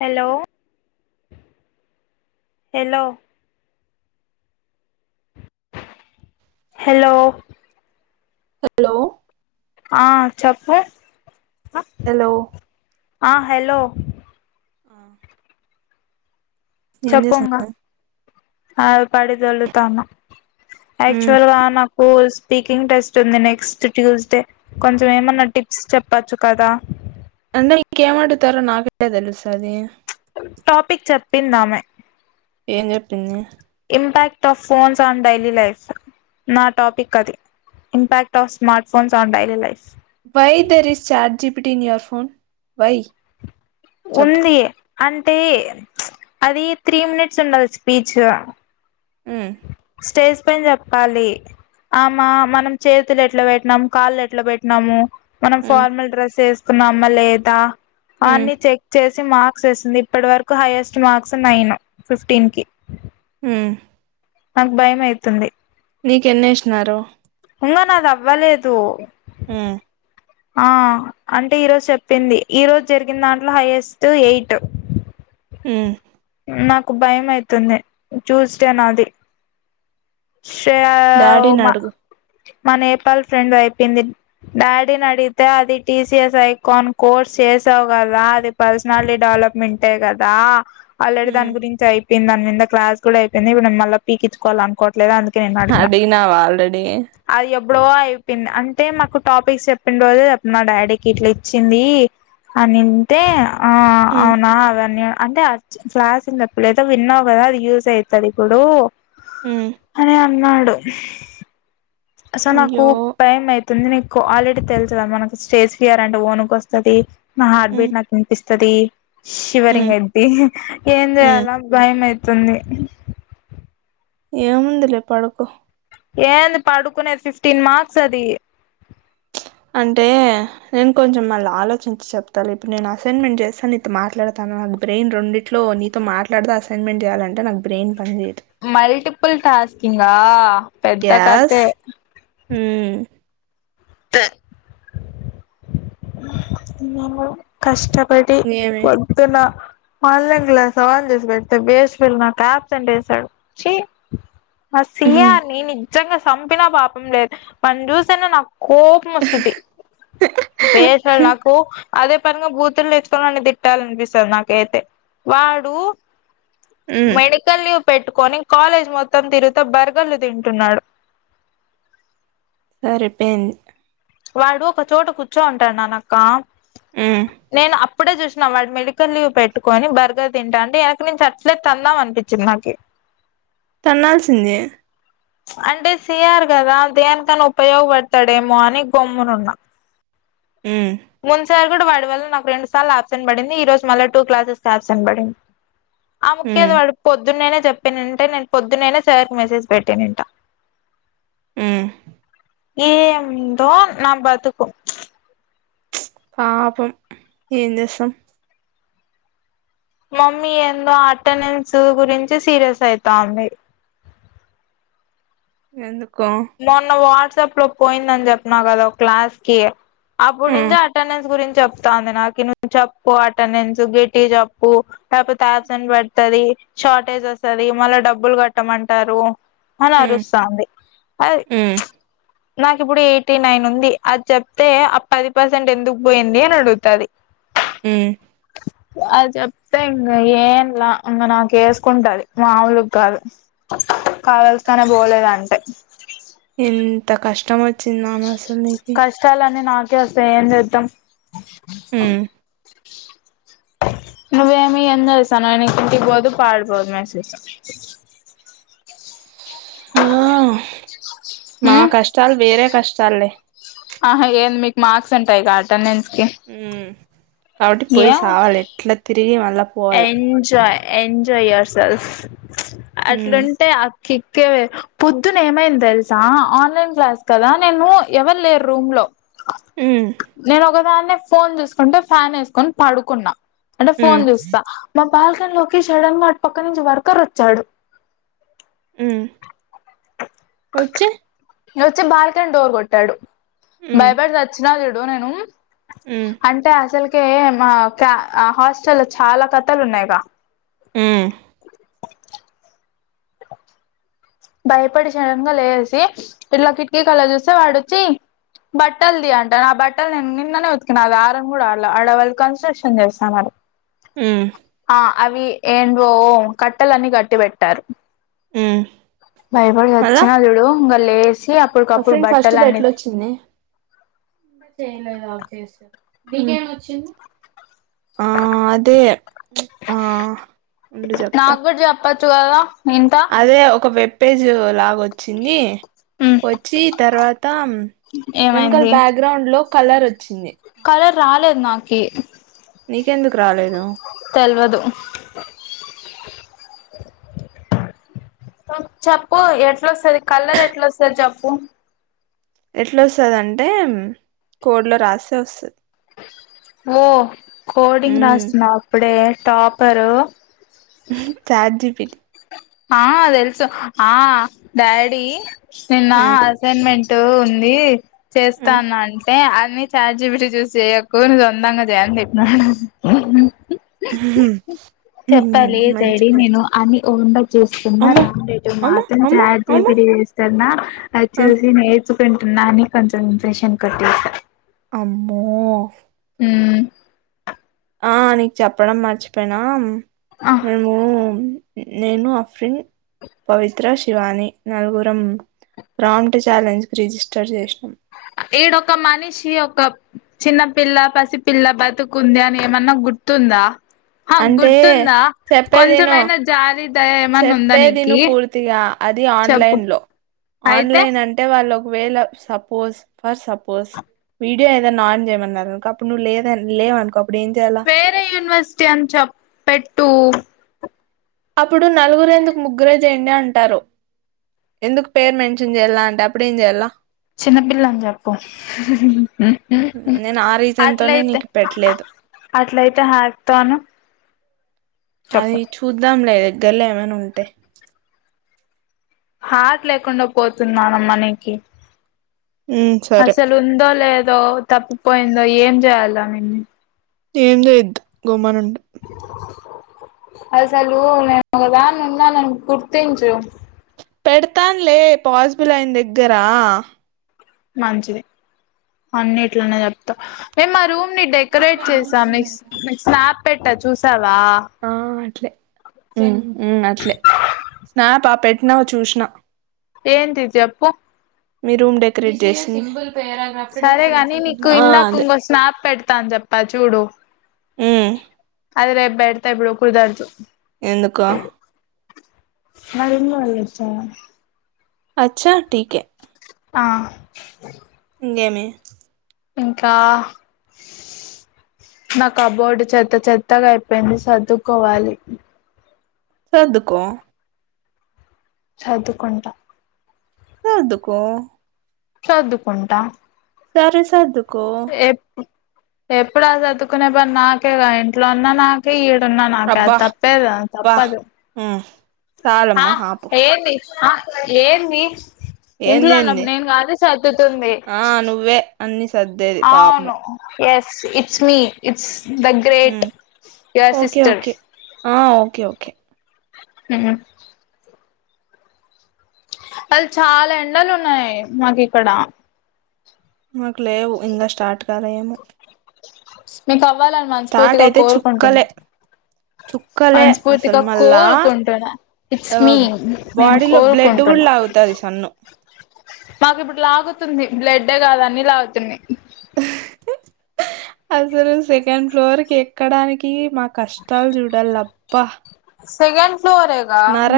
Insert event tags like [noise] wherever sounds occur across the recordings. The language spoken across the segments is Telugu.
హలో హలో హలో హలో ఆ చెప్పు హలో ఆ హలో ఆ ఏం చేస్తున్నావ్ ఆ పడిదళ్ళు తను యాక్చుల్గా నాకు స్పీకింగ్ టెస్ట్ ఉంది నెక్స్ట్ ట్యూస్ డే కొంచెం ఏమన్నా టిప్స్ చెప్పచ్చు కదా [unintelligible] ఇంకేం అడుగుతారో నాకెలా తెలుస్తది టాపిక్ చెప్పిందామే ఏం చెప్పింది impact of phones on daily life నా టాపిక్ అది impact of smart phones on daily life why there is chat G P T in your phone why చెప్పు ఉంది అంటే ప్చ్ అది త్రీ మినిట్స్ ఉండాల స్పీచ్ ఉమ్ స్టేజ్ పైన చెప్పాలి ఆమా మనం చేతులు ఎట్లా పెట్టినాము కాళ్ళు ఎట్లా పెట్టినాము మనం మ్ ఫార్మల్ డ్రెస్సెస్ ఉన్నామా లేదా మ్ అన్ని చెక్ చేసి మార్క్స్ వేస్తుంది ఇప్పటి వరకు హైయెస్ట్ మార్క్స్ నైన్ ఫిఫ్టీన్ కి ఉమ్ నాకు భయం అయితుంది నీకు ఎన్ని వేసినారు ఇంగో నాద్ అవ్వలేదు. మ్ ఆ అంటే ఈ రోజ్ చెప్పింది ఈ రోజు జర్గిన్ దాంట్లో హైయెస్ట్ ఎయిట్ మ్ నాకు భయం అయితుంది చూస్తే నాది శే డాడీని ఉమా అడుగు మా నేపాల్ ఫ్రెండ్ అయిపోయింది. డాడీని అడిగితే అది టీసీఎస్ ఐకాన్ కోర్స్ చేసావ్ కదా అది పర్సనాలిటీ డెవలప్మెంటే కదా ఆల్రెడీ మ్ దానన్ గురించి అయి ది. దాని మీద క్లాస్ కూడా అయిపోయింది. ఇప్పుడు మళ్ళ పీకించుకోవాల్ అనుకో లేద్ అన్ అడినవా ఆల్రెడీ అది ఎప్పుడో అయిపోయింది అంటే మాకు టాపిక్స్ చెప్పింన్ రోజే చెప్పిన మా డాడీకి ఇట్ల ఇచ్చింది అనింటే ఆ మ్ అవునా అవన్నీ అంటే [unintelligible] విన్నావు కదా అది యూజ్ అయితది ఇప్పుడు మ్ అని అన్నాడు. అసల్ నాకు అయ్యో టైమ్ అయితుంది. నీక్ క్వాలిటీ తెల్సుగ మనకి స్టేజ్ ఫియర్ అంటే ఓన్కు వస్తది. నా హార్ట్ మ్ బీట్ నాక్ విన్పిస్ స్తది. మ్ శివరింగ్ అయిద్ది ఏం మ్ చేయాలా భయం అయి తుంది. ఏముందిలే పడుకో ఏంది పడుకునేది ఫిఫ్టీన్ మార్క్స్ అది అంటే నేను కొంచం మళ్ళ ఆలోచించి చెప్తాలె. ఇప్పుడు నేను అసైన్మెంట్ చేస్తాను నీతో మాట్లాడతాను నాకు బ్రెయిన్ రొండిట్లో నీతో మాట్లాడ్త అసైన్మెంట్ చేయాలంటే నాక్ బ్రెయిన్ పని చేయదు మల్టిపుల్ టాస్క్ ఇంగా పెద్ద కథే ఉమ్ ప్ర కష్టం. పటి ఏమి పొద్దున ఆన్లైన్ క్లాస్ ఆన్ చేసి పెడ్తే బేస్ ఫిల్ నాకు అప్సాంట్ ఏసాడు. చీ ఆ సియాన్నీ ని నిజంగా సంపినా పాపం లేదు వాన్ని చూస్తేనే నాక్ కోపం వస్తది బేసల్ నాకు అదే పనిగా బూతులు నేర్చుకొని వాణ్ణి తిట్టాలనిపిస్తద నాకైతే వాడు మ్మ్ మెడికల్యూ పెట్టుకొని కాలేజ్ మొత్తం తిరుగుతే బర్గర్లు తింటున్నాడు. సరిపేయింది. వాడు ఒక చోట కూర్చో ఉంటాడు నాన అక్క. మ్మ్ నేను అ ఇప్పుడే చూసిన వాడు మెడికల్ లీవ్ పెట్టుకొని బర్గర్ తింటా అంటే వెనకు నుంచి అట్లే తందాం అనిపించింది. నాకి తన్నాల్సింది. అంటే సియారు కదా దేనికన్నా ఉపయోగపడతాడేమో అని గొమ్మును ఉన్నా మ్మ్ మున్సార్ వాడి వల్ల నాకు రెండు సార్లు అప్సెంట్ పడింది. ఈ రోజు మళ్ళీ టూ క్లాసెస్ కి అప్సెంట్ పడింది. ఆ ముక్కేదో మ్మ్ వాడు పొద్దున్నేనే, చెప్పి నింటే నేను పొద్న్ననై సార్కి మెసేజ్ పెట్ తినింట మ్మ్ ఏందో నా బతుకు పాపం ఏం చేస్తాం. మమ్మీ ఎందో అటెండెన్స్ గురించి సీరియస్ అయితాంది. ఎందు మొన్న వా వాడ్సప్ లో పోయిందని చెప్పిన కదా క్లాస్ కి. అప్పుడు నుంచి మ్మ్ అటెండన్స్ గురించి. చెప్తాంది నాకు నువ్ చెప్పు అటెండెన్స్ గెట్టిగా చేప్పు. లేకపోతే అప్సెంట్ పడుతది. షార్టేజ్ వస్తది మళ్ళా డబ్బులు కట్టమంటారు. అని అరుస్తంది. ఉమ్ నాకు ఇప్పుడు ఎయిటీ నైన్ ఉంది అది చెప్తే ఆ పది పర్సెంట్ ఎందుకు పోయింది అని అడుగుతది. ఉ అది చెప్తే ఇంక ఏంలా ఇంక నాకు వేసుకుంటది. మాములుకి కాదు కావలస కానే పోలేద అంటే తమ చి నమే అసలు నకి వస్తాయ్ ఎంజేతం. [inaudible] మ్మ్ నువ్వేమి ఎందసానున ఇంటికి బోదు పాడబోదు మెస్లు ఆ మా కష్టాలు వేరే. కష్టాలే ఆ ఏన్ మీక్ మార్క్స్ ఉంటా ఈ గా అటెండెన్స్. కి మ్మ్ కాబట్టి పోయి ఏం సావాలె ఎట్ల తిరిగి మళ్ళ పోవాల ఎంజాయ్ ఎంజాయ్ యువర్ సేల్ప్స్ ప్చ్ ఉమ్ అట్లంటే అగు కిక్కేవేర్ పొద్దున ఏమైంది తెలుసా ఆన్లైన్ క్లాస్ కదా నేను ఎవరు లేరు రూమ్ లో ఉమ్ నేను ఒకదాన్నే ఫోన్ చూసుకుంట ఫ్యాన్ ఏసుకొని పడుకున్నా అంటే ఫోన్ ఉమ్ చూస్తా మ బాల్కనీ లో ఒకే సాడన్ గా అటు పక్క నుంచి వర్కర్ వచ్చాడు మ్మ్ వచ్చి వచ్చి బాల్కనీ డోర్ గోట్టాడు ఉమ్ బయపడి చచ్చినా చూడు ఇగో నేను ఉమ్ అంటే అసలుక్ ఓకే మాకా హాస్టల్ చాలా కథలు ఉన్నాయిగా మ్మ్ హ్ భయపడి సడెన్ గా లేసి ఇట్ల కిటికీకెల్లీ చూస్తే వాడొచ్చి బట్టలు తీయ్ అంటండు ఆ బట్టలు నేను నిన్ననే ఉతికినా అది ఆరను గుడ ఆరలే ఆడవాళ్ళు కన్స్ట్రక్షన్ చేస్తాన్నారు మ్మ్ హ్హ్ అవి ఏంటివో కట్టలన్ని కట్టి పెట్టారు మ్మ్ భయపడి వచ్చిన జుడు ఇంగ లేసి అప్పటికప్పుడు ఆఫ్రిన్ ఫస్ట్ ప్రైజ్ బట్టలన్నీ ఎట్ల వచ్చింది మీకేమి వచ్చింది ఆ అదే ప్చ్ ఆ ఉండు చెప్తా వచ్చు గదా అదే ఒక వెబ్ పేజీ లాగా వొచ్ వచ్చింది ఉమ్ వచ్చి తర్వాత వెనకల ఏమైంది బ్యాక్గ్రౌండ్లో కలరు వచ్చింది అల రాలేదు నాకి నీకెందుకు రాలేదు తెలువదు చెప్పు ఎట్లస్తది కలరు ఎట్ల వస్తది చెప్పు ఎట్లస్తదంటే కోడ్ లో రాస్తే వస్తది ఓ కోడింగ్ ఉమ్ రాసినా అప్పుడే టాపరూ చాట్ జీ పి టి ఆ తెలుసు ఆ డాడీ నిన్నా ఉమ్ అసైన్మెంట్ మెంట్ ఉంది. ఉమ్ చేస్తానంటే అద్ అన్ని చాట్ జీ పి టి చూసి చెయ్యకు నువ్వు సొంతంగా చేయి అని చెప్పినాడు. మంచి పని ఉండక్ చేస్తున్నా అమ్మో రాగుండేటివి అమ్మో మాత్రం అమ్మో చాట్ జీ అమ్మో పి టీ చేస్తున్న అది ఆ చూసి నేర్ చ్చుకుంటున్నా అనీ కొంచెం ఇంప్రెషన్ కొట్టేసా అమ్మో మ్మ్ ఆ నీకు చెప్పడం మర్చిపోయినా ఆ మేము నేను ఆఫ్రిన్ పవిత్ర శివాని నలుగురం గ్రాంట్ ఛాలెంజ్కి రిజిస్టర్ చేసినం. ఈడొక మనిషి ఒక చిన్న పిల్ల పసిపిల్ల బతుకుంది అని ఏమన్నా గుర్తుందా ఆ అంటే గుర్తుందా చెప్పేదిను కొంచెమైనా జాలి దయ ఏమన్నా ఉందా చెప్పేదిను నీకి పూర్తిగా అది చెప్పు ఆన్లైన్ లో అయితే ఆన్లైన్ అంటే వాళ్ళ ఒక వేళ సపోజ్ ఫర్ సపోజ్ వీడియో ఏదన్నా ఆన్ చేయమన్నారనుకో అప్పుడులేదను నువ్వు లేవనుకో అప్పుడేం చేయాల సిటీ అని చెం చెప్పెట్టు అప్పుడు నలుగురెందుకు ముగ్గురే చేయండి అంటారు. ఎందుకు పేరు మెన్షన్ చెయ్యాల్ల అంటే అప్పుడ ఏం చెయ్యల్లా చిన్నపిల్ల అని చెప్పు నేను ఆ రీజన్ తోనే అట్లయితే నీకు పెట్టలేదు అట్లయితే హాక్తోను. అది చూద్దాం లేద దగ్గరలో ఏమైనా ఉంటే హార్ట్ లేకుండా పోతుంది నానమ్మ నీకి ఉమ్ సరే అసలు ఉందో లేదో తప్పు పోయిందో ఏం చేయాలా నిన్నీ ఏం చేయద్దు గమ్మానుం అసలు నేను ఒకదాన్ని ఉన్నానని గుర్తించు పెడతాన్లే పాసిబుల్ అయిందగ్గరా మంచిది అన్నిట్లనే చెప్తా వే మా రూమ్ నీ డెకొరేట్ చేసాం నీ నిక్ స్నాప్ పెట్టా చూసావ్ ఆ అట్లే ఊ ఊ అట్లే స్నాపా పెట్ నవ్ చూసినా ఏంటి జెప్పు మీ రూమ్ డెకరేట్ చేసి సరే గాని నీకు ఇందాక అదే ఇంగో స్నాప్ పెడ్ తాన్ జెప్పా చూడు హ్మ్ అది రేప్ పెడతా ఇప్పుడు కుదరదు ఎందుకో మా రూమ్ లో వాళ్ళు వచ్చా అచ్చా టి కే ఆ గేమి ఇంకా నా కబోర్డు చెత్త చెత్తగా అయిపోయింది సర్దుకోవాలి సర్దుకో సర్దుకుంట సర్దుకో చర్దుకుంటా సరే సదు ఏ ఎప్పుడు ఆ చర్దుకునే పని నాకే కా ఇంట్లో ఉన్న నాకే ఈ న్నా నాకు అది అబ్బా తప్పేది అ అబ్బా తప్పదు ఉమ్ చాలమ్మా ఆపు ఏంది ఆ ఏ ఇంట్లో ఏందేంది ఉన్నప్పుడు నేను కానీ సర్దుతుంది ఆ నువ్వే అన్ని సదేది పాపముం yes it's me it's the great um yeah okay sister okay ఆ ఓకే ఓకే హ్మ్ అది చాలా ఎండలు ఉన్నాయి మాకిక్కడ మాకు లేవు ఇంకా స్టార్ట్ కాలే ఏమొ స్మీత ఇవ్వాలని స్టార్ట్ మనస్ఫూర్తిగా అయితే కోరుకుంటున్నా చుక్కలే చుక్కలే అసలు మనస్ఫూర్తిగా మళ్ళా కోరుకుంటున్నా ఇట్స్ ఆ మీ నేను బాడీలో బ్లడ్ కూడా కోరుకుంటున్నా లాగుతది సన్ను నాకు ఇప్పుడు లాగుతుంది బ్లడ్డే కాదు అన్నీ లాగుతున్నాయి అసలు సెకండ్ ఫ్లోర్ కి ఎక్కడానికి మా కష్టాలు చూడాలబ్బా సెకండ్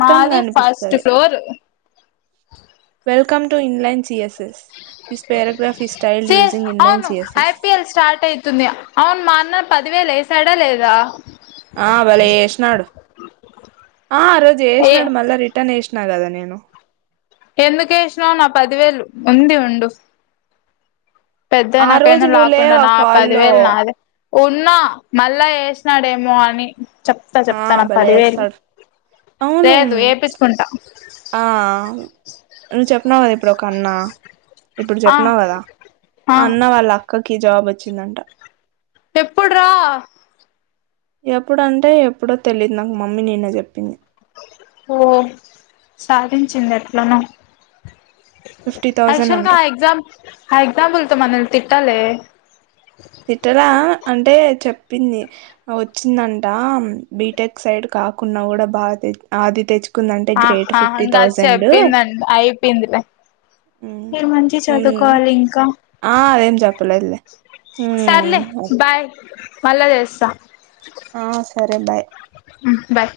మాది ఫస్ట్ కనిపిస్తది ఫ్లోర్ వెల్కమ్ టు ఇన్లైన్ చి ఎస్ సిఎస్ యూజింగ్ ఇన్లైన్ అవును సిఎస్ఎస్ ఐపిఎల్ స్టార్ట్ అవుతుంది అవును మా అన్న పదివేలు ఏ ఏడ లేదా ఆ భలే ఏసినాడు ఆ రోజు ఏ యేసినాడు మళ్ళా రిటర్న్ ఏస్ నా గదా నిను ఎందుకు ఏసినావ్ నా పదివేలు ఉంది ఉండు ఆ రోజు పెదైనాకైనా నువ్వు లకుంటా లేవు ఆ నా కాల్లో పదివేలు నాదే ఉన్నా మళ్ళా ఏసినాడేమో అని చెప్తా ఆ చెప్తా నా భలే పదివేలు ఏస్తాడు అవును లేదు వేపించుకుంటా ఆ నువ్వు చెప్నవ్ కదా ఇప్పుడు కన్నా ఇప్పుడు ఆ చెప్పినవు కదా ఆ అన్న వాళ్ళ అక్కక్ కి జాబ్ వచ్చిందంట ఎప్పుడ్రా ఎప్పుడంటే ఎప్పుడో తెలియదు నాకు మమ్మీ నిన్న చెప్పింది ఓ సాధించింది ఎట్లనో ఫిఫ్టీ థౌజండ్ యాక్చువల్ గా అంట ఆ ఎగ్జామ్ ఆ ఎగ్జాఫుల్‌తో మనల్ని తిట్ ట్టలే తిట్టలే అంటే చెప్పింది వచ్చిందంట బీటెక్ సైడ్ కాకుండా కూడా బాగా తే ఆది తెచ్ అహ హ ఇంగది చెప్పిందంటే అయిపేయింది లే మీరు మంచి చదువుకోవాలి ఇంకా ఆ అదేం చెప్పలేదులే సర్లే బాయ్ మల్ల జేస్తా ఆ సరే బాయ్ హ్మ్ బాయ్